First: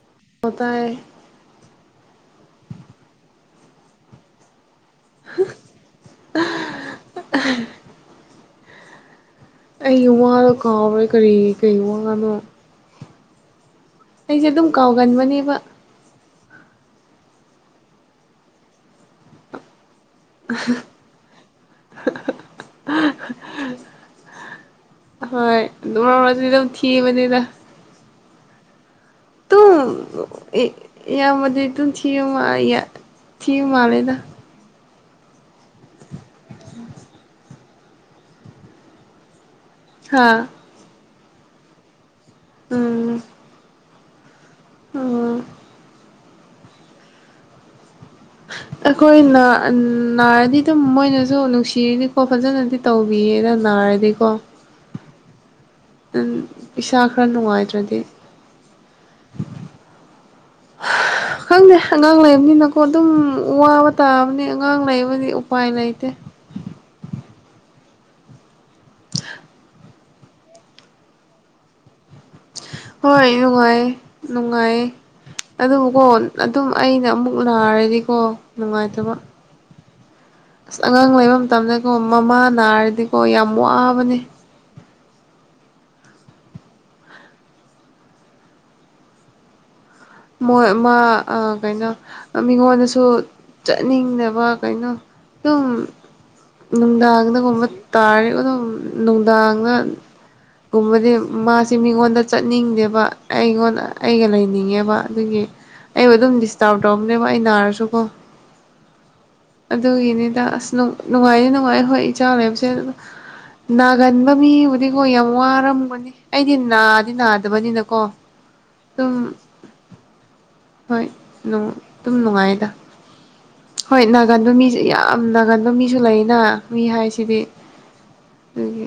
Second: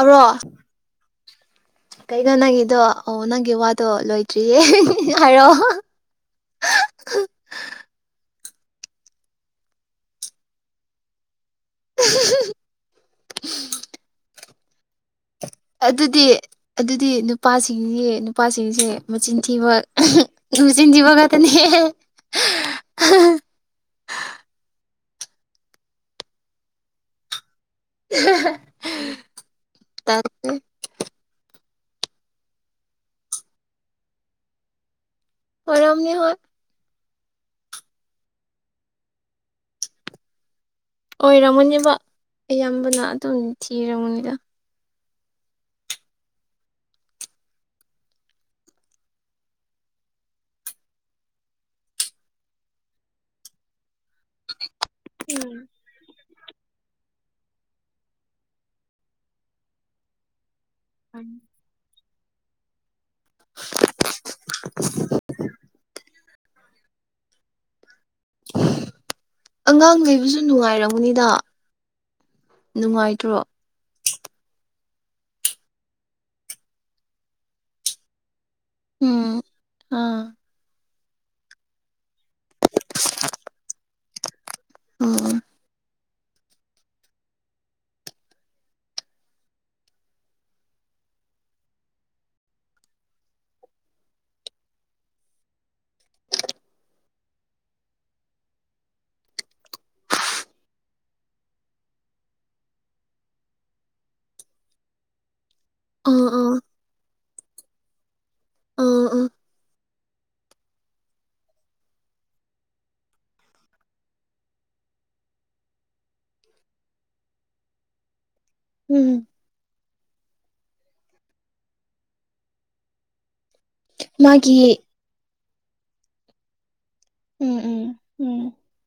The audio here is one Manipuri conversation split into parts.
ꯑꯔꯣ ꯑꯣ ꯇꯥꯏ ꯀꯩꯅꯣ ꯅꯪꯒꯤꯗꯣ ꯑꯣ ꯅꯪꯒꯤ ꯋꯥꯗꯣ ꯂꯣꯏꯗ꯭ꯔꯤꯌꯦ ꯍꯥꯏꯔꯣ ꯑꯩꯒꯤ ꯋꯥꯗꯣ ꯀꯥꯎꯒ꯭ꯔꯦ ꯀꯔꯤ ꯀꯔꯤ ꯋꯥꯅꯣ [inaudible] ꯑꯩꯁꯦ ꯑꯗꯨꯝ ꯀꯥꯎꯒꯟꯕꯅꯦꯕ ꯑꯗꯨꯗꯤ ꯑꯗꯨꯗꯤ ꯅꯨꯄꯥꯁꯤꯡꯁꯦ ꯅꯨꯄꯥꯁꯤꯡꯁꯦ ꯃꯆꯤꯟ ꯊꯤꯕ ꯑꯗꯨ ꯆꯤꯟ ꯊꯤꯕ ꯉꯥꯛꯇꯥꯅꯤꯍꯦ ꯍꯣꯏ ꯑꯗꯨꯝ ꯃꯔꯛ ꯃꯔꯛꯇꯤ ꯑꯗꯨꯝ ꯊꯤꯕꯅꯤꯗ [unintelligible] ꯇꯨꯝ ꯇꯜꯂꯦ ꯏꯌꯥꯝꯕꯗꯤ ꯑꯗꯨꯝ ꯊꯤꯌꯨ ꯊꯤꯌꯨ ꯃꯥꯜꯂꯦꯗ ꯑꯣꯏꯔꯝꯅꯤ ꯍꯣꯏ ꯍꯥꯥ ꯑꯣꯏꯔꯥꯝꯒꯅꯤꯕ ꯏꯌꯥꯝꯕꯅ ꯑꯗꯨꯝ ꯊꯤꯔꯥꯃꯨꯅꯤꯗ ꯎꯨꯝ ꯑꯩꯈꯣꯏ ꯅꯥꯔꯗꯤ ꯑꯗꯨꯝ ꯃꯣꯏꯅꯁꯨ ꯅꯨꯡꯁꯤꯔꯤꯅꯤꯀꯣ ꯐꯖꯅꯗꯤ ꯇꯧꯕꯤꯌꯦꯅ ꯅꯥꯔꯗꯤꯀꯣ ꯎꯝ ꯏꯁꯥ ꯈꯔ ꯅꯨꯡꯉꯥꯏꯇ꯭ꯔꯗꯤ [unintelligible] ꯈꯪꯗꯦ ꯑꯉꯥꯡ ꯂꯩꯕꯅꯤꯅꯀꯣ ꯑꯗꯨꯝ ꯋꯥꯕ ꯇꯥꯕꯅꯤ ꯑꯉꯥꯡ ꯂꯩꯕꯗꯤ ꯎꯄꯥꯏ ꯂꯩꯇꯦ ꯑꯉꯥꯡ ꯂꯩꯕꯁꯨ ꯅꯨꯡꯉꯥꯏꯔꯝꯒꯅꯤꯗ ꯍꯣꯏ ꯅꯨꯡꯉꯥꯏꯇ꯭ꯔꯣ ꯅꯨꯡꯉꯥꯏꯌꯦ ꯅꯨꯡꯉꯥꯏꯌꯦ ꯑꯗꯨꯕꯨꯀꯣ ꯑꯗꯨꯝ ꯑꯩꯅ ꯑꯃꯨꯛ ꯅꯥꯔꯗꯤꯀꯣ ꯅꯨꯡꯉꯥꯏꯇꯕ ꯎꯝ ꯑꯥ ꯑꯁ ꯑꯉꯥꯡ ꯂꯩꯕ ꯃꯇꯝꯗꯀꯣ ꯃꯃꯥ ꯅꯥꯔꯗꯤꯀꯣ ꯌꯥꯝ ꯋꯥꯕꯅꯦ ꯎꯝ ꯃꯣꯏ ꯃꯥ ꯀꯩꯅꯣ ꯃꯤꯉꯣꯟꯗꯁꯨ ꯆꯠꯅꯤꯡꯗꯕ ꯀꯩꯅꯣ ꯇꯨꯝ ꯅꯨꯡꯗꯥꯡꯗꯒꯨꯝꯕ ꯇꯥꯔꯗꯤ ꯑꯗꯨꯝ ꯅꯨꯡꯗꯥꯡꯗ ꯨꯀꯨꯝꯕꯗꯤ ꯃꯥꯁꯦ ꯃꯤꯉꯣꯟꯗ ꯆꯠꯅꯤꯡꯗꯦꯕ ꯑꯩꯉꯣꯟꯗ ꯑꯩꯒ ꯂꯩꯅꯤꯡꯉꯦꯕ ꯑꯗꯨꯒꯤ ꯑꯥ ꯑꯩꯕꯨ ꯑꯗꯨꯝ ꯑꯥ ꯗꯤꯁꯇꯥꯔꯕ ꯇꯧꯕꯅꯦꯕ ꯑꯩ ꯅꯥꯔꯁꯨꯀꯣ ꯑꯥ ꯑꯥ ꯑꯗꯨꯒꯤꯅꯤꯗ ꯑꯁ ꯅꯨꯡꯉꯥꯏꯅꯤ ꯅꯨꯡꯉꯥꯏ ꯍꯣꯏ ꯏꯆꯥꯅꯦꯕꯁꯦ ꯑꯗꯨ ꯅꯥꯒꯟꯕ ꯃꯤꯕꯨꯗꯤꯀꯣ ꯌꯥꯝ ꯋꯥꯔꯝꯒꯅꯤ ꯑꯩꯗꯤ ꯅꯥꯗꯤ ꯅꯥꯗꯕꯅꯤꯅꯀꯣ ꯎꯝ ꯑꯗꯨꯝ ꯍꯣꯏ ꯑꯗꯨꯝ ꯅꯨꯡꯉꯥꯏꯗ ꯍꯣꯏ ꯅꯥꯒꯟꯕ ꯃꯥꯒꯤ ꯃꯤꯁꯦ ꯌꯥꯝ ꯅꯥꯒꯟ ꯑꯗꯣ ꯃꯤꯁꯨ ꯂꯩꯅ ꯃꯤ ꯍꯥꯏꯁꯤꯗꯤ ꯎꯝ ꯎꯝ ꯎꯝ ꯑꯗꯨꯒꯤ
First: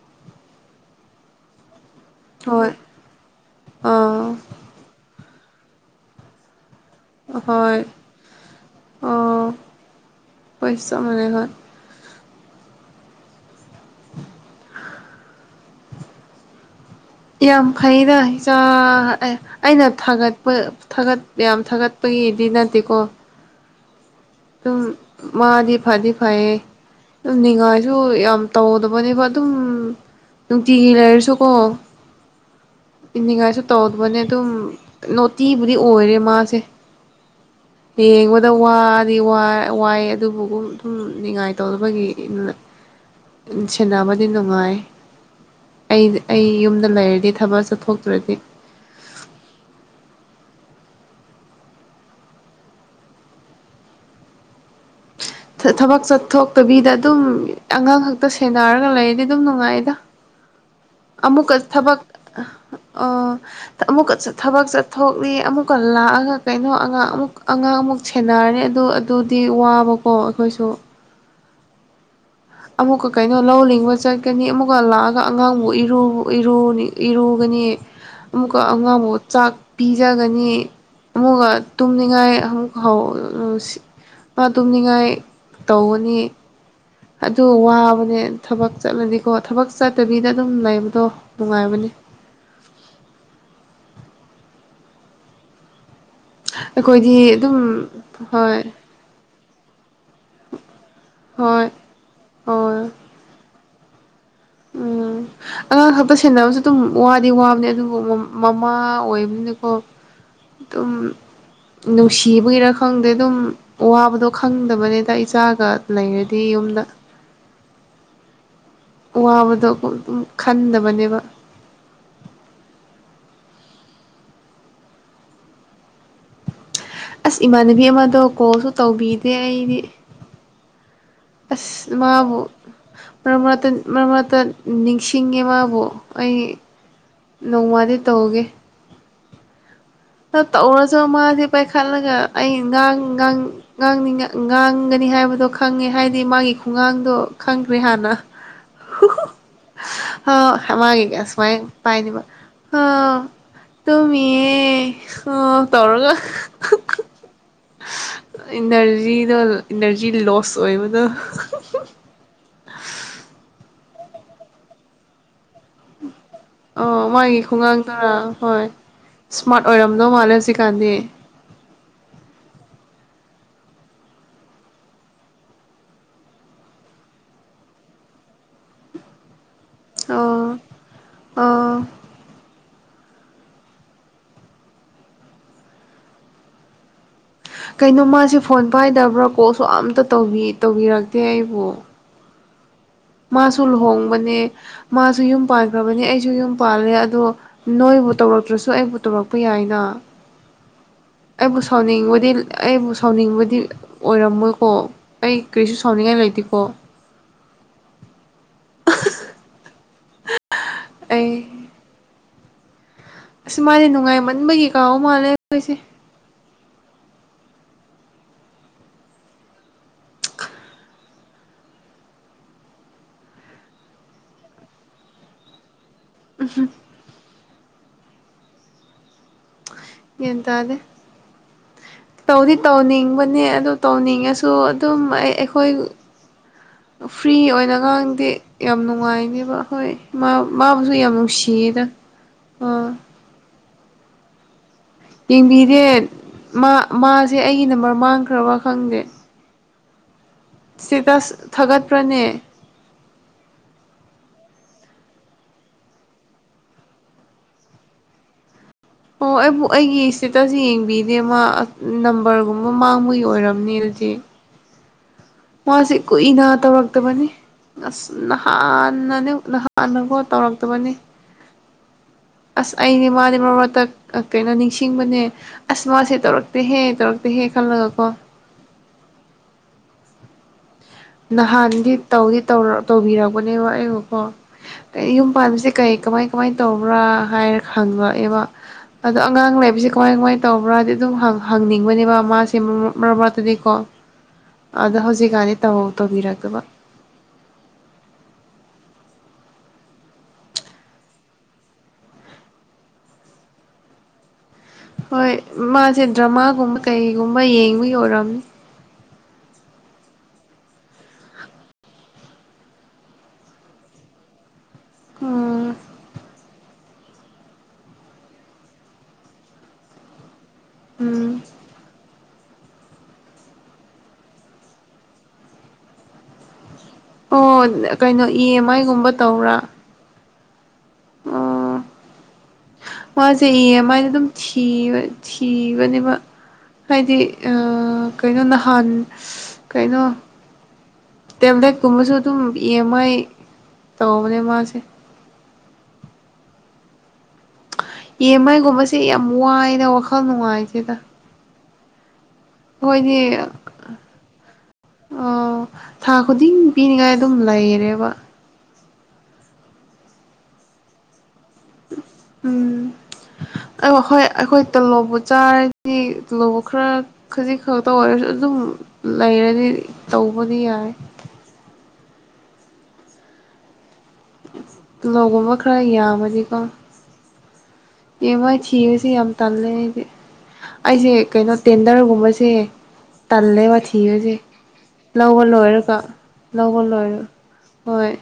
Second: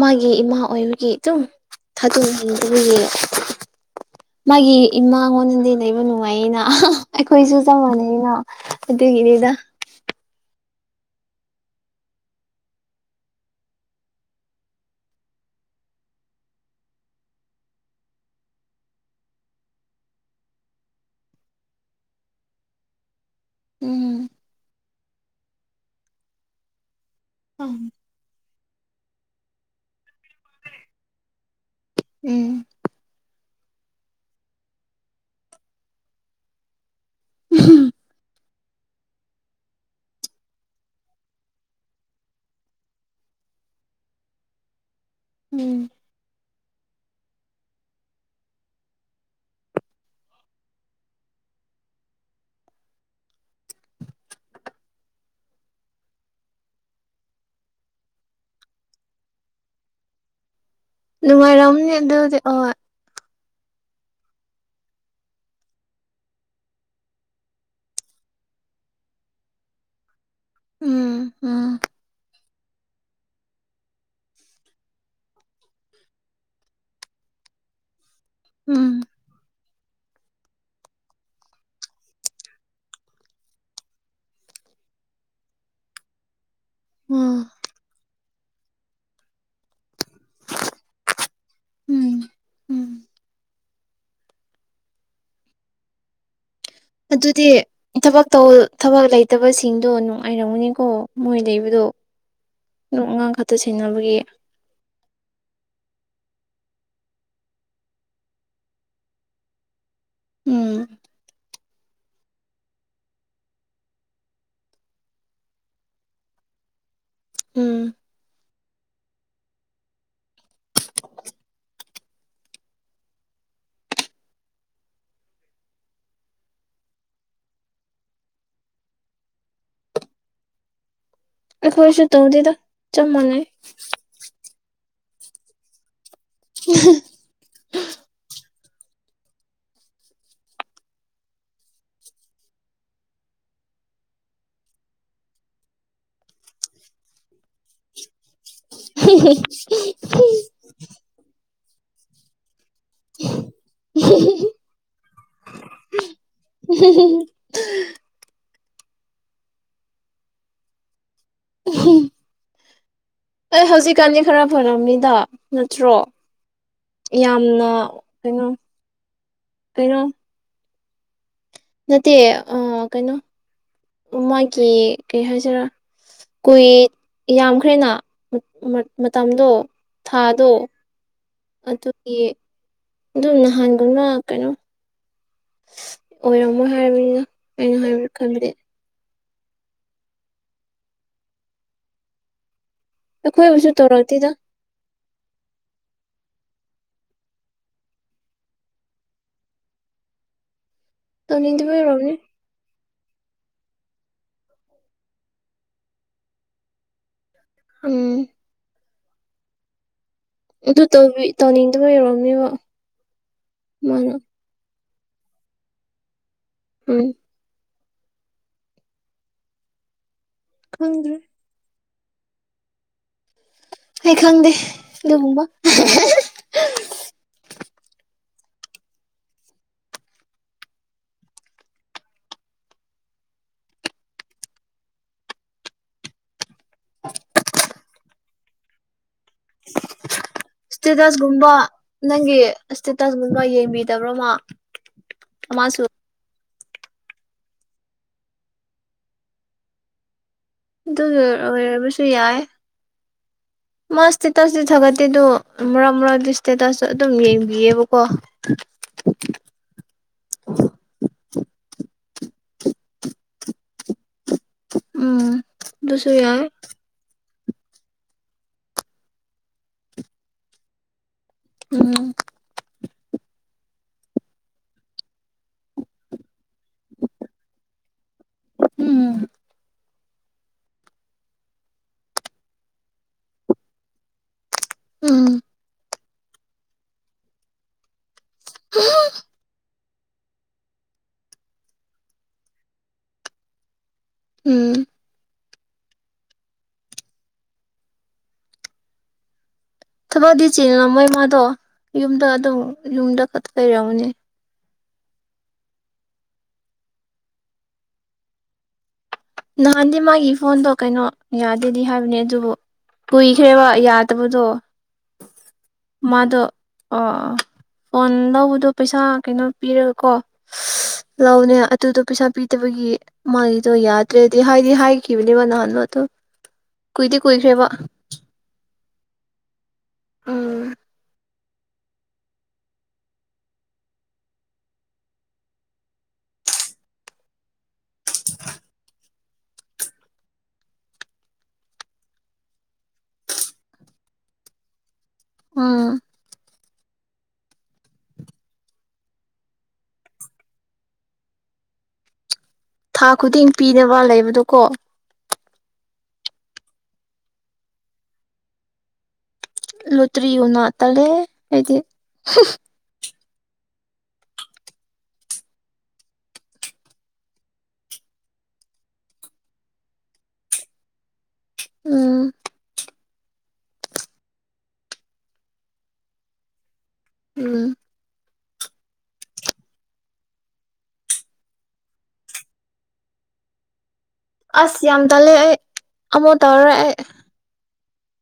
ꯃꯥꯒꯤ ꯏꯃꯥ ꯑꯣꯏꯕꯒꯤ ꯑꯗꯨꯝ ꯊꯥꯇꯣꯛꯒꯤ ꯍꯣꯏ ꯑꯩꯈꯣꯏꯒꯤ ꯑꯥ ꯃꯥꯒꯤ ꯏꯃꯥꯉꯣꯟꯅꯗꯤ ꯂꯩꯕ ꯅꯨꯡꯉꯥꯏꯅ ꯑꯩꯈꯣꯏꯁꯨ ꯆꯝ ꯍꯣꯏ ꯃꯥꯟꯅꯩꯩꯅ ꯑꯗꯨꯒꯤꯅꯤꯗ ꯆꯥꯞ ꯃꯅꯥꯕ [unintelligible] ꯌꯥꯝ ꯐꯩꯅ ꯑꯩꯅ ꯐꯒꯠꯄ ꯊꯥꯒꯠ ꯌꯥꯝ ꯊꯥꯒꯠꯄꯒꯤꯗꯤ ꯅꯠꯇꯦꯀꯣ ꯎꯝ ꯑꯗꯨꯝ ꯃꯥꯗꯤ ꯐꯗꯤ ꯐꯩꯌꯦ ꯑꯗꯨꯝ ꯎꯝ ꯅꯤꯡꯉꯥꯏꯁꯨ ꯌꯥꯝ ꯇꯧꯗꯕꯅꯦꯕ ꯑꯗꯨꯝ ꯅꯨꯡꯇꯤꯒꯤ ꯂꯩꯔꯁꯨꯀꯣ ꯎꯝ ꯅꯤꯡꯉꯥꯏꯁꯨ ꯇꯧꯗꯕꯅꯦ ꯑꯗꯨꯝ ꯅꯣꯇꯤꯕꯨꯗꯤ ꯑꯣꯏꯔꯦ ꯃꯥꯁꯦ ꯌꯦꯡꯕꯗ ꯋꯥ ꯍꯥꯏꯗꯤ ꯋꯥꯏ ꯑꯗꯨꯕꯨꯒꯨꯝ ꯑꯗꯨꯝ ꯅꯤꯉꯥꯏꯇꯧꯗꯕꯒꯤ ꯎꯝ ꯁꯦꯟꯅꯕꯗꯤ ꯅꯨꯡꯉꯥꯏ ꯎꯝ ꯑꯩ ꯑꯩ ꯌꯨꯝꯗ ꯂꯩꯔꯗꯤ ꯊꯕꯛ ꯆꯠꯊꯣꯛꯇ꯭ꯔꯗꯤ ꯊꯕꯛ ꯆꯠꯊꯣꯛꯇꯕꯤꯗ ꯑꯗꯨꯝ ꯑꯉꯥꯡ ꯈꯛꯇ ꯁꯦꯟꯅꯔꯒ ꯂꯩꯔꯗꯤ ꯑꯗꯨꯝ ꯅꯨꯡꯉꯥꯏꯗ ꯑꯃꯨꯛꯀ ꯅꯨꯡꯉꯥꯏꯔꯝꯅꯤ ꯊꯕꯛ ꯑꯗꯨꯗꯤ ꯍꯣꯏ ꯑꯣ ꯑꯃꯨꯛꯀ ꯊꯕꯛ ꯆꯠꯊꯣꯛꯂꯤ ꯑꯃꯨꯛꯀ ꯂꯥꯛꯑꯒ ꯀꯩꯅꯣ ꯑꯉꯥꯡ ꯑꯃꯨꯛ ꯑꯉꯥꯡ ꯑꯃꯨꯛ ꯁꯦꯟꯅꯔꯅꯤ ꯑꯗꯨ ꯑꯗꯨꯗꯤ ꯋꯥꯕꯀꯣ ꯑꯩꯈꯣꯏꯁꯨ ꯎꯝ ꯎꯝ ꯑꯃꯨꯛꯀ ꯀꯩꯅꯣ ꯂꯧ ꯂꯤꯡꯕ ꯆꯠꯀꯅꯤ ꯑꯃꯨꯛꯀ ꯂꯥꯛꯑꯒ ꯑꯉꯥꯡꯕꯨ ꯏꯔꯨꯒꯅꯤ [unintelligible] [inaudible] ꯑꯃꯨꯀ ꯎꯝ ꯑꯉꯥꯡ ꯑꯃꯨ ꯆꯥꯛ ꯄꯤꯖꯒꯅꯤ ꯑꯃꯨꯛꯒ ꯇꯨꯝꯅꯤꯡꯉꯥꯏ ꯑꯃꯨꯛ ꯍꯧ ꯃꯥ ꯇꯨꯝꯅꯤꯡꯉꯥꯏ ꯇꯧꯒꯅꯤ ꯑꯗꯨ ꯎꯝ ꯋꯥꯕꯅꯦ ꯊꯕꯛ ꯆꯠꯂꯗꯤꯀꯣ ꯊꯕꯛ ꯆꯠꯇꯕꯤꯗ ꯑꯗꯨꯝ ꯂꯩꯕꯗꯣ ꯅꯨꯡꯉꯥꯏꯕꯅꯦ ꯎꯝ ꯎꯝ ꯑꯩꯈꯣꯏꯗꯤ ꯑꯗꯨꯗꯤ ꯑꯗꯨꯝ ꯊꯕꯛ ꯇꯧ ꯍꯣꯏ ꯊꯕꯛ ꯂꯩꯇꯕꯁꯤꯡꯗꯣ ꯅꯨꯡꯉꯥꯏꯔꯝꯒꯅꯤꯀꯣ ꯃꯣꯏ ꯍꯣꯏ ꯂꯩꯕꯗꯣ ꯍꯣꯏ ꯑꯗꯨꯝ ꯑꯉꯥꯡ ꯈꯛꯇ ꯁꯦꯟꯅꯕꯒꯤ ꯎꯝ ꯑꯉꯥꯡ ꯈꯛꯇ ꯁꯦꯟꯅꯕꯁꯨ ꯑꯗꯨꯝ ꯋꯥꯗꯤ ꯋꯥꯕꯅꯦ ꯑꯗꯨꯕꯨ ꯃꯃꯥ ꯑꯣꯏꯕꯅꯤꯅꯀꯣ ꯎꯝ ꯑꯗꯨꯝ ꯅꯨꯡꯁꯤꯕꯒꯤꯔꯥ ꯈꯪꯗꯦ ꯑꯗꯨꯝ ꯋꯥꯕꯗꯣ ꯈꯪꯗꯕꯅꯦꯗ ꯏꯆꯥꯒ ꯂꯩꯔꯗꯤ ꯌꯨꯝꯗ ꯎꯝ ꯋꯥꯕꯗꯣ ꯑꯗꯨꯝ ꯈꯟꯗꯕꯅꯦꯕ ꯑꯁ ꯏꯃꯥꯟꯅꯕꯤ ꯑꯃꯗꯣ ꯀꯣꯜꯁꯨ ꯇꯧꯕꯤꯗꯦ ꯑꯩꯗꯤ ꯑꯁ ꯑꯩꯈꯣꯏꯁꯨ ꯃꯥꯕꯨ ꯇꯧꯗꯦꯗ ꯆꯞ ꯃꯥꯟꯅꯩ ꯃꯔꯇꯟ ꯃꯔꯃꯇꯟ ꯅꯤꯡꯁꯤꯡꯉꯦ ꯃꯥꯕꯨ ꯑꯩ ꯅꯣꯡꯃꯗꯤ ꯇꯧꯒꯦ ꯇ ꯇꯧꯔꯁꯨ ꯃꯥꯁꯦ ꯄꯥꯏꯈꯠꯂꯒ ꯑꯩ ꯉꯥꯡꯥꯡ ꯉꯥꯡꯅꯤ ꯉꯥꯡꯒꯅꯤ ꯍꯥꯏꯕꯗꯣ ꯈꯪꯉꯦ ꯍꯥꯏꯗꯤ ꯃꯥꯒꯤ ꯈꯨꯡꯒꯥꯡꯗꯣ ꯈꯪꯈ꯭ꯔꯦ ꯍꯥꯟꯅ [unintelligible] ꯍꯃꯥꯦꯒ ꯁꯃꯥꯏ ꯄꯥꯏꯗꯕ ꯍ ꯇꯃꯤ ꯑꯣ ꯇꯧꯔꯒ ꯏꯟꯅꯔꯖꯤꯗꯣ ꯏꯅꯔꯖꯤ ꯂꯣꯁ ꯑꯣꯏꯕꯗꯣ ꯎ ꯑꯩ ꯍꯧꯖꯤꯛꯀꯥꯟꯗꯤ ꯈꯔ ꯐꯔꯝꯅꯤꯗ ꯅꯠꯇ꯭ꯔꯣ ꯑꯣ ꯃꯥꯒꯤ ꯌꯥꯝꯅ ꯈꯨꯉꯥꯡꯗꯨꯔꯥ ꯀꯩꯅꯣ ꯍꯣꯏ ꯏꯁ꯭ꯃꯥꯔꯠ ꯀꯩꯅꯣ ꯑꯣꯏꯔꯝꯗꯧ ꯃꯥꯜꯂꯦ ꯍꯧꯖꯤꯛ ꯀꯥꯟꯗꯤ ꯅꯠꯇꯦ ꯑ ꯀꯩꯅꯣ ꯃꯥꯒꯤ ꯀꯩ ꯍꯥꯏꯁꯤꯔꯥ ꯀꯨꯏ ꯌꯥꯝꯈ꯭ꯔꯦꯅ ꯃꯇꯝꯗꯣ ꯊꯥꯗꯣ ꯑꯣ ꯑꯣ ꯑꯗꯨꯒꯤ ꯑꯗꯨꯝ ꯅꯍꯥꯟꯒꯨꯝꯅ ꯀꯩꯅꯣ ꯑꯣꯏꯔꯣꯝꯃꯣꯏ ꯍꯥꯏꯔꯔꯕꯅꯤꯅ ꯀꯩꯅꯣ ꯃꯥꯁꯦ ꯐꯣꯟ ꯄꯥꯏꯗꯕ꯭ꯔꯥ ꯀꯣꯜꯁꯨ ꯑꯝꯇ ꯇꯧꯕꯤꯔꯛꯇꯦ ꯑꯩꯕꯨ ꯃꯥꯁꯨ ꯑꯩꯈꯣꯏꯕꯨꯁꯨ ꯇꯧꯔꯛꯇꯦꯗ ꯂꯨꯍꯣꯡꯕꯅꯦ ꯃꯥꯁꯨ ꯌꯨꯝ ꯄꯥꯟꯈ꯭ꯔꯕꯅꯦ ꯑꯩꯁꯨ ꯌꯨꯝ ꯄꯥꯜꯂꯦ ꯑꯗꯣ ꯅꯣꯏꯕꯨ ꯇꯧꯔꯛꯇ꯭ꯔꯁꯨ ꯑꯩꯕꯨ ꯇꯧꯔꯛꯄ ꯌꯥꯏꯅ [inaudible] ꯑꯩꯕꯨ ꯑꯣꯏꯔꯝꯅꯤ ꯁꯥꯎꯅꯤꯡꯕꯨꯗꯤ ꯑꯩꯕꯨ ꯁꯥꯎꯅꯤꯡꯕꯗꯤ ꯑꯣꯏꯔꯝꯃꯣꯏꯀꯣ ꯑꯩ ꯀꯔꯤꯁꯨ ꯁꯥꯎꯅꯤꯡꯉꯥꯏ ꯂꯩꯇꯦꯀꯣ ꯑꯝ [inaudible] ꯑꯗꯨ ꯑꯩ ꯇꯧꯅꯤꯡꯗꯕꯩ ꯑꯣꯏꯔꯝꯅꯦꯕ ꯁꯨꯃꯥꯏꯅ ꯃꯥꯅ ꯅꯨꯡꯉꯥꯏꯃꯟꯕꯒꯤ ꯀꯥꯎ ꯃꯥꯜꯂꯦ ꯑꯣꯏꯁꯦ ꯎꯝ ꯈꯗ꯭ꯔꯦ ꯑꯩ ꯈꯪꯗꯦ ꯂꯨꯡꯕ ꯎꯝ ꯌꯦꯗꯗꯦ ꯇꯧꯗꯤ ꯇꯧꯅꯤꯡꯕꯅꯦ ꯑꯗꯨ ꯇꯧꯅꯤꯡꯉꯁꯨ ꯑꯗꯨꯝ ꯑꯩ ꯑꯩꯈꯣꯏ ꯐ꯭ꯔꯤ ꯑꯣꯏꯅꯒꯥꯡꯗꯤꯦ ꯌꯥꯝ ꯅꯨꯡꯉꯥꯏꯅꯦꯕ ꯍꯣꯏ ꯃꯥ ꯃꯥꯕꯨꯁꯨ ꯌꯥꯝ ꯏꯁꯇꯦꯇꯁꯒꯨꯝꯕ ꯅꯨꯡꯁꯤꯌꯦꯗ ꯅꯪꯒꯤ ꯑꯥ ꯏꯁꯇꯦꯇꯁꯒꯨꯝꯕ ꯌꯦꯡꯕꯤꯗꯕ꯭ꯔꯃ ꯌꯦꯡꯕꯤꯔꯦ ꯃꯥ ꯃꯥꯁꯦ ꯑꯩꯒꯤ ꯅꯝꯕꯔ ꯃꯥꯡꯈ꯭ꯔꯕ ꯈꯪꯗꯦ ꯑꯗꯨꯒꯤ ꯁ꯭ꯇꯦꯇꯁ ꯑꯣꯏꯔꯕꯁꯨ ꯊꯥꯒꯠꯄ꯭ꯔꯅꯦ ꯌꯥꯏ ꯃꯥ ꯏꯁꯇꯦꯇꯁꯇꯤ ꯊꯥꯒꯠꯠꯇꯦꯗꯣ ꯃꯔꯛ ꯃꯔꯛꯗꯤ ꯏꯁꯇꯦꯇꯁ ꯑꯗꯨꯝ ꯌꯦꯡꯕꯤꯌꯦꯕꯀꯣ ꯑꯣ ꯑꯩꯕꯨ ꯑꯩꯒꯤ ꯏꯁꯇꯦꯇꯁ ꯌꯦꯡꯕꯤꯗꯦ ꯃꯥ ꯅꯝꯕꯔꯒꯨꯝꯕ ꯃꯥꯡꯕꯒꯤ ꯑꯣꯏꯔꯕꯝꯅꯦ ꯑꯗꯨꯗꯤ ꯎꯝ ꯃꯥꯁꯦ ꯑꯗꯨꯁꯨ ꯌꯥꯏ ꯀꯨꯏꯅ ꯇꯧꯔꯛ ꯕꯅꯤ ꯑꯁ ꯅꯍꯥꯟꯅꯤ ꯅꯍꯥꯟꯅꯒꯣ ꯇꯧꯔꯛꯇꯕꯅꯤ ꯎꯝ ꯑꯁ ꯑꯩꯅꯦ ꯃꯥꯅꯦ ꯃꯔꯠꯇ ꯀꯩꯅꯣ ꯅꯤꯡꯁꯤꯡꯕꯅꯦ ꯑꯁ ꯃꯥꯁꯦ ꯇꯧꯔꯛꯇꯦꯍꯦ ꯇꯧꯔꯛꯇꯦꯍꯦ ꯈꯜꯂꯒ ꯀꯣ ꯎꯝ ꯅꯍꯥꯟꯗꯤ ꯇꯧꯗꯤ ꯇꯧꯕꯤꯔꯛꯄꯅꯦꯕ ꯑꯩꯕꯨꯀꯣ ꯌꯨꯝ ꯎꯝ ꯄꯥꯟꯕꯁꯦ ꯀꯩ ꯀꯃꯥꯏ ꯀꯃꯥꯏꯅ ꯇꯧꯕ꯭ꯔꯥ ꯍꯥꯏꯔ ꯈꯟꯕꯛꯑꯦꯕ ꯑꯗꯣ ꯑꯉꯥꯡ ꯂꯩꯕꯁꯤꯦ ꯀꯃꯥꯏ ꯀꯃꯥꯏ ꯇꯧꯕ꯭ꯔꯥꯗꯤ ꯑꯗꯨꯝ ꯍꯪꯅꯤꯡꯕꯅꯦꯕ ꯃꯥꯁꯦ ꯃꯔ ꯃꯔꯛ ꯃꯔꯛꯇꯗꯤꯀꯣ ꯎꯝ ꯑꯗ ꯍꯧꯖꯤꯛꯀꯥꯟꯗꯤ ꯇ ꯇꯧꯕꯤꯔꯛꯇꯕ ꯊꯕꯛꯗꯤ ꯆꯦꯗꯅ ꯃꯣꯏ ꯃꯥꯗꯣ ꯌꯨꯝꯗ ꯑꯗꯨꯝ ꯌꯨꯝꯗ ꯈ ꯂꯩꯔꯝꯃꯅꯤ ꯍꯣꯏ ꯃꯥꯁꯦ ꯗ꯭ꯔꯃꯥꯒꯨꯝꯕ ꯀꯩꯒꯨꯝꯕ ꯌꯦꯡꯕ ꯌ ꯑꯣꯏꯔꯝꯅꯤ ꯅꯍꯥꯟꯗꯤ ꯃꯥꯒꯤ ꯐꯣꯟꯗꯣ ꯀꯩꯅꯣ ꯌꯥꯗꯦꯗꯤ ꯍꯥꯏꯕꯅꯦ ꯑꯗꯨꯕꯨ ꯀꯨꯏꯈ꯭ꯔꯦꯕ ꯌꯥꯗꯕꯗꯣ ꯎꯝ ꯃꯥꯗꯣ ꯑꯣ ꯐꯣꯟ ꯂꯧꯕꯗꯣ ꯄꯩꯁꯥ ꯀꯩꯅꯣ ꯄꯤꯔꯒꯀꯣ ꯎꯝ ꯂꯥꯎꯅꯦ ꯑꯗꯨꯗꯣ ꯄꯩꯁꯥ ꯄꯤꯗꯕꯒꯤ ꯃꯥꯒꯤꯗꯣ ꯌꯥꯗ ꯠꯇ꯭ꯔꯦꯗꯤ ꯍꯥꯏꯗꯤ ꯍꯥꯏꯈꯤꯕꯅꯦꯕ ꯅꯍꯥꯟꯂꯣ ꯑꯗꯨꯣ ꯀꯨꯏꯗꯤ ꯑꯣ ꯀꯨꯏꯈ꯭ꯔꯦꯕ ꯀꯩꯅꯣ ꯏ ꯑꯦꯝ ꯑꯥꯏꯒꯨꯝꯕ ꯇꯧꯔꯥ ꯎꯝ [unintelligible] ꯃꯥꯁꯦ ꯏ ꯃꯥꯥꯏꯅ ꯑꯗꯨꯝ ꯊꯤꯕꯅꯦꯕ ꯍꯥꯏꯗꯤ ꯀꯩꯅꯣ ꯅꯍꯥꯟ ꯀꯩꯅꯣ ꯇꯦꯕ꯭ꯂꯦꯠꯀꯨꯝꯕꯁꯨ ꯑꯗꯨꯝ ꯏꯦꯝ ꯑꯥꯏ ꯇꯧꯕꯅꯦ ꯃꯥꯁꯦ ꯎ ꯌꯦꯟꯃꯥꯏꯒꯨꯝꯕꯕꯁꯤꯦ ꯌꯥꯝ ꯋꯥꯏꯅ ꯋꯥꯈꯜ ꯅꯨꯡꯉꯥꯏꯁꯤꯗ ꯊꯥ ꯍꯣꯏꯅꯦ ꯈꯨꯗꯤꯡ ꯄꯤꯅꯕ ꯂꯩꯕꯗꯣꯀꯣ ꯑꯣ ꯊꯥ ꯈꯨꯗꯤꯡ ꯄꯤꯅꯤꯡꯉꯥꯏ ꯑꯗꯨꯝ ꯂꯩꯔꯦꯕ ꯂꯨꯇꯔꯤ ꯌꯅ ꯇꯔꯦ ꯎꯝ ꯑ ꯍꯣꯏ ꯑꯩꯈꯣꯏ ꯇꯜꯂꯣꯕꯨ ꯆꯥꯔꯗꯤ ꯇꯜꯂꯣꯕ ꯈꯔ ꯈꯖꯤꯛ ꯈꯛꯇ ꯑꯣꯏꯔꯁꯨ ꯑꯗꯨꯝ ꯂꯩꯔꯅꯤ ꯇꯧꯕꯗꯤ ꯌꯥꯏ ꯎꯝ ꯇꯤꯜꯍꯧꯒꯨꯝꯕ ꯈꯔ ꯌꯥꯝꯃꯗꯤꯀꯣ ꯎꯝ ꯏ ꯃꯥꯏ ꯊꯤꯔꯨꯁꯤ ꯌꯥꯝ ꯇꯜꯂꯦ ꯑꯩꯗꯤ ꯑꯩꯁꯦ ꯀꯩꯅꯣ ꯇꯦꯟꯗꯔꯒꯨꯝꯕꯁꯦ ꯇꯜꯂꯦ ꯋꯥꯊꯤꯔꯁꯦ ꯑꯁ ꯌꯥꯝ ꯇꯜꯂꯦ ꯂꯧꯕ ꯑꯩ ꯂꯣꯏꯔ ꯀꯣ ꯑꯃꯨꯛ ꯇꯧꯔꯔꯣꯏ ꯂꯧꯕ ꯑꯩ ꯂꯣꯏꯔꯣ ꯍꯣꯏ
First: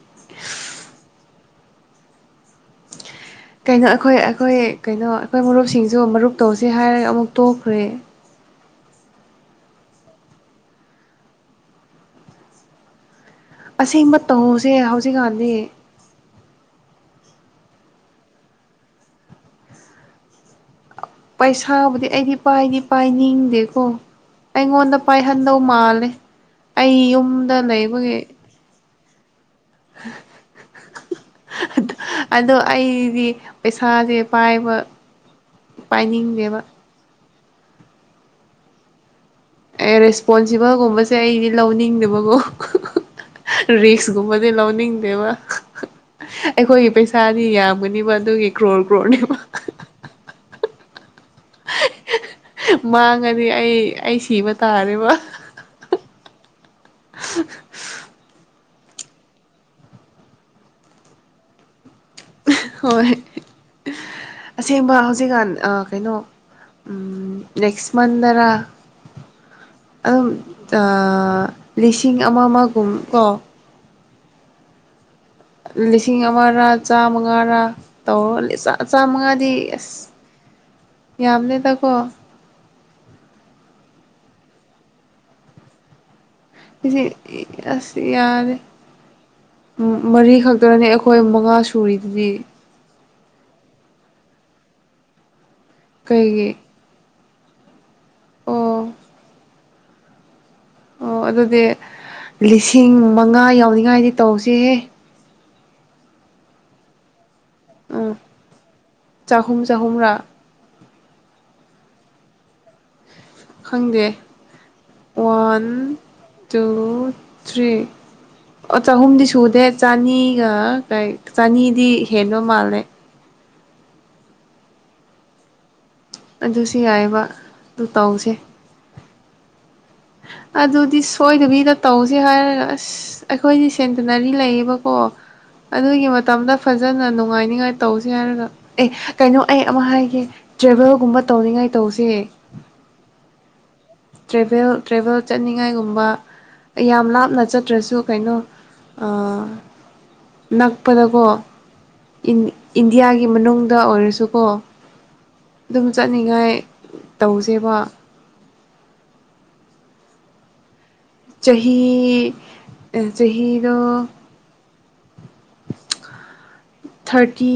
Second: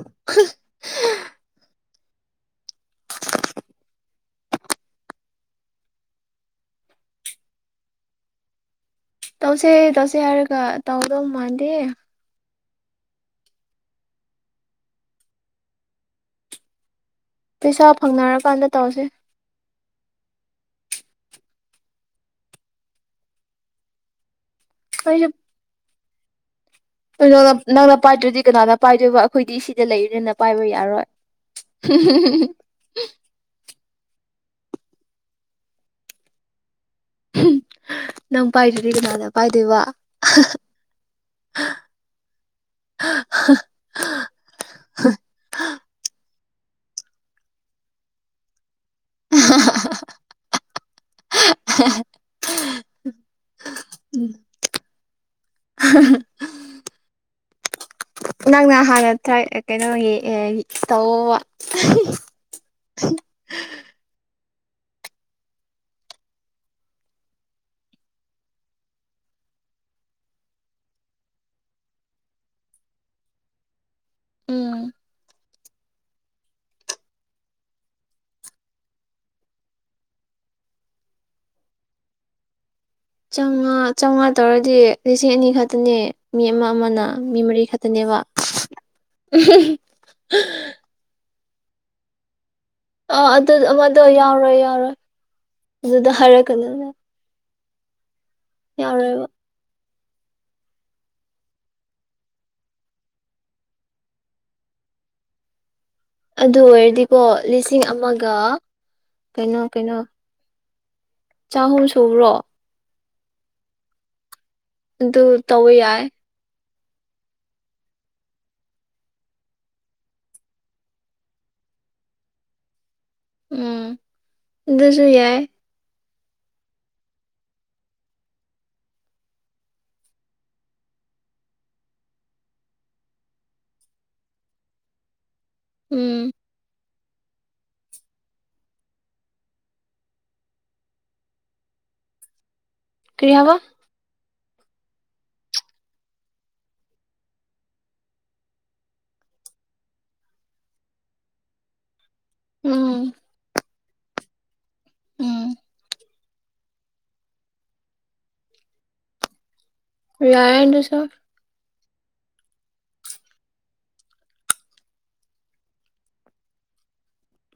[unintelligible] [inaudible] ꯀꯩꯅꯣ ꯑꯩꯈꯣꯏ ꯑꯩꯈꯣꯏ ꯀꯩꯅꯣ ꯑꯩꯈꯣꯏ ꯃꯔꯨꯞꯁꯤꯡꯁꯨ ꯃꯔꯨꯞ ꯇꯧꯁꯤꯦ ꯍꯥꯏꯔꯒ ꯑꯃꯨꯛ ꯇꯣꯛꯈ꯭ꯔꯦ ꯇꯧꯁꯦ ꯇꯁꯦ ꯍꯥꯏꯔꯒ ꯇꯧꯗꯧ ꯃꯥꯗꯤꯦ ꯑꯁꯦꯡꯕ ꯇꯧꯍꯁꯦ ꯍꯧꯖꯤꯛꯀꯥꯟꯗꯤ ꯄꯩꯁꯥ ꯐꯪꯅꯔꯀꯥꯟꯗ ꯇꯧꯁꯦ ꯄꯩꯁꯥꯕꯨꯗꯤ ꯑꯩꯗꯤ ꯄꯥꯏꯗꯤ ꯄꯥꯏꯅꯤꯡꯗꯦꯀꯣ ꯑꯩꯉꯣꯟꯗ ꯑꯩꯁꯨ ꯄꯥꯏꯍꯟꯕ ꯗꯧ ꯃꯥꯜꯂꯦ ꯑꯩ ꯅꯪꯅ ꯌꯨꯝꯗ ꯅꯪꯅ ꯂꯩꯕꯒꯤ ꯄꯥꯏꯗ꯭ꯔꯗꯤ ꯀꯅꯥꯅ ꯄꯥꯏꯗꯣꯏꯕ ꯑꯩꯈꯣꯏꯗꯤ ꯁꯤꯗ ꯂꯩꯔꯤꯔꯦꯅ ꯄꯥꯏꯕ ꯌꯥꯔꯣꯏ ꯑꯗꯣ ꯑꯩꯗꯤ ꯄꯩꯁꯥꯁꯦ ꯄꯥꯏꯕ ꯄꯥꯏꯅꯤꯡꯗꯦꯕ ꯅꯪ ꯄꯥꯏꯗꯗꯤ ꯀꯅꯥꯗ ꯑꯦ ꯔꯦꯁꯄꯣꯟꯁꯤꯕꯜꯒꯨꯝꯕꯁꯦ ꯑꯩꯗꯤ ꯂꯧꯅꯤꯡꯗꯕꯀꯣ ꯔꯤꯛꯁ ꯁꯤꯒꯨꯝꯕꯗꯤ ꯂꯧꯅꯤꯡꯗꯦꯕ ꯑꯩꯈꯣꯏꯒꯤ ꯄꯩꯁꯥꯗꯤ ꯌꯥꯝꯒꯅꯤꯕ ꯑꯗꯨꯒꯤ ꯀ꯭ꯔꯣꯔ ꯀ꯭ꯔꯣꯔꯅꯦꯕ [unintelligible] ꯃꯥꯡꯉꯗꯤ ꯑꯩ ꯑꯩ ꯁꯤꯕ ꯇꯥꯔꯦꯕ ꯅꯪꯅ ꯍꯥꯟꯅ ꯀꯩꯅꯣꯒꯤ ꯇꯧ ꯍꯣꯏ ꯑꯁꯦꯡꯕ ꯍꯧꯖꯤꯛꯀꯥꯟ ꯀꯩꯅꯣ ꯅꯦꯛꯦꯛꯁ ꯃꯟꯔ ꯑꯗꯨꯝ ꯂꯤꯁꯤꯡ ꯑꯃ ꯑꯃꯒꯨꯝ ꯀꯣ ꯎꯝ ꯂꯤꯁꯤꯡ ꯑꯃꯔꯥ ꯆꯥꯃꯉꯥꯔꯥ ꯇꯧꯔꯒ ꯆꯥꯝꯃꯉꯥꯗꯤ ꯑꯁ ꯌꯥꯝꯅꯦꯗꯀꯣ ꯆꯥꯝꯃꯉꯥ ꯆꯥꯝꯃꯉꯥ ꯇꯧꯔꯗꯤ ꯂꯤꯁꯤꯡ ꯑꯅꯤ ꯈꯛꯇꯅꯦ ꯃꯤ ꯑꯃ ꯏꯁꯦ ꯑꯃꯅ ꯃꯤ ꯃꯔꯤ ꯑꯁ ꯈꯛꯇꯅꯦꯕ ꯌꯥꯔꯦ ꯃꯔꯤꯈꯛꯇꯅꯅꯦ ꯑꯩꯈꯣꯏ ꯑꯩꯈꯣꯏ ꯃꯉꯥ ꯁꯨꯔꯤꯗꯨꯗꯤ ꯑꯥ ꯑꯗꯨ ꯑꯃꯗꯣ ꯌꯥꯎꯔꯣꯏ ꯌꯥꯎꯔꯣꯏ ꯑꯗꯨꯗ ꯀꯩꯒꯤ ꯍꯥꯏꯔꯛꯀꯅꯤꯅꯦ ꯑꯣ ꯌꯥꯎꯔ ꯑꯣ ꯑꯗꯨꯗꯤ ꯂꯤꯁꯤꯡ ꯃꯉꯥ ꯌꯥꯎꯅꯤꯡꯉꯥꯏꯗꯤ ꯇꯧꯁꯤꯦꯍꯦ ꯑꯗꯨ ꯑꯣꯏꯔꯗꯤꯀꯣ ꯂꯤꯁꯤꯡ ꯎꯝ ꯑꯃꯒ ꯀꯩꯅꯣ ꯆꯍꯨꯝ ꯀꯩꯅꯣ ꯆꯍꯨꯝꯔꯥ ꯆꯍꯨꯝ ꯁꯨꯕ꯭ꯔꯣ ꯈꯪꯗꯦ ꯑꯗꯨ ꯋꯥꯟ ꯇꯧꯕ ꯌꯥꯏ ꯇꯨ ꯊ꯭ꯔꯤ ꯑꯣ ꯆꯍꯨꯝꯗꯤ ꯁꯨꯗꯦ ꯆꯅꯤꯒ ꯀꯩ ꯆꯅꯤꯗꯤ ꯍꯦꯟꯕ ꯃꯥꯜꯂꯦ ꯎꯝ ꯑꯗꯨꯁꯨ ꯌꯥꯏ ꯑꯗꯨꯁꯨ ꯌꯥꯏꯕ ꯑꯗꯨ ꯇꯧꯁꯦ ꯑꯗꯨꯗꯤ ꯁꯣꯏꯗꯕꯤꯗ ꯇꯧꯁꯦ ꯍꯥꯏꯔꯒ ꯑꯁ ꯑꯩꯈꯣꯏꯗꯤ ꯁꯦꯟꯇꯤꯅꯔꯤ ꯂꯩꯌꯦꯕꯀꯣ ꯑꯗꯨꯒꯤ ꯎꯝ ꯃꯇꯝꯗ ꯐꯖꯅ ꯅꯨꯡꯉꯥꯏꯅꯤꯉꯥꯏ ꯇꯧꯁꯤ ꯍꯥꯏꯔꯒ ꯑꯦ ꯀꯩꯅꯣ ꯑꯩ ꯑꯃ ꯍꯥꯏꯒꯦ ꯇ꯭ꯔꯦꯚꯦꯜꯒꯨꯝꯕ ꯇꯧꯅꯤꯡꯉꯥꯏ ꯇꯧꯁꯦ ꯀꯔꯤ ꯍꯥꯏꯕ ꯇ꯭ꯔꯦꯕꯦꯜ ꯇ꯭ꯔꯦꯕꯦꯜ ꯆꯠꯅꯤꯡꯉꯥꯏꯒꯨꯝꯕ ꯌꯥꯝ ꯂꯥꯞꯅ ꯆꯠꯇ꯭ꯔꯁꯨ ꯀꯩꯅꯣ ꯅꯛꯄꯗꯀꯣ ꯎꯝ ꯏꯟꯗꯤꯌꯥꯒꯤ ꯃꯅꯨꯡꯗ ꯑꯣꯏꯔꯁꯨꯀꯣ ꯎꯝ ꯑꯗꯨꯝ ꯆꯠ ꯍꯥꯏꯅꯤꯡꯉꯥꯏ ꯇꯧꯁꯦꯕ ꯌꯥꯗꯨꯁꯨꯣ ꯆꯍꯤ ꯆꯍꯤꯗ [inaudible] ꯊꯥꯔꯇꯤ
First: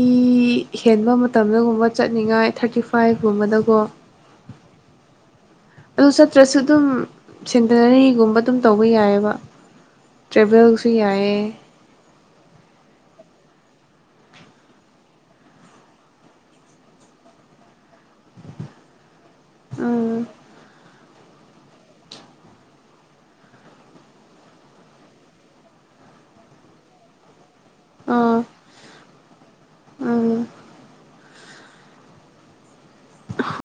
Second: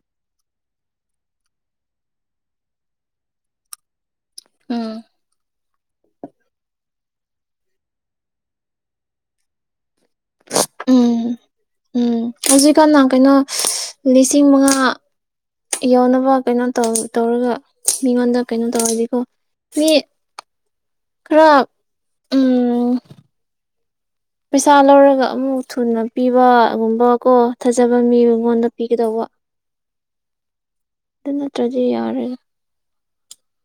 ꯍꯦꯟꯕ ꯃꯇꯝꯗꯒꯨꯝꯕ ꯆꯠꯅꯤꯡꯉꯥꯏ ꯊꯥꯔꯇꯤ ꯐꯥꯏꯚꯀꯨꯝꯕꯗꯀꯣ ꯎꯝ ꯑꯗꯨ ꯆꯠꯇ꯭ꯔꯁꯨ ꯑꯗꯨꯝ ꯁꯦꯟꯇꯅꯔꯤꯒꯨꯝꯕ ꯑꯗꯨꯝ ꯇꯧꯕ ꯌꯥꯏꯑꯕ ꯇ꯭ꯔꯦꯚꯦꯜꯁ ꯍ ꯎꯝ ꯌꯥ ꯎꯝ ꯍꯧꯖꯤꯛꯀꯥꯟꯅ ꯀꯩꯅꯣ ꯂꯤꯁꯤꯡ ꯃꯉꯥ ꯌꯧꯅꯕ ꯀꯩꯅꯣ ꯇꯧ ꯇꯧꯔꯒ ꯃꯤꯉꯣꯟꯗ ꯀꯩꯅꯣ ꯇꯧꯔꯗꯤꯀꯣ ꯃꯤ ꯎꯝ ꯈꯔ ꯎꯝ ꯄꯩꯁꯥ ꯂꯧꯔꯒ ꯑꯃꯨꯛ ꯊꯨꯅ ꯄꯤꯕꯒꯨꯝꯕ ꯀꯣ ꯊꯥꯖꯕ ꯃꯤ ꯑꯥ ꯃꯉꯣꯟꯗ ꯄꯤꯒꯗꯧꯕ ꯎꯝ ꯑꯗꯨ ꯅꯠꯇ꯭ꯔꯗꯤ ꯌꯥꯔꯦ [unintelligible]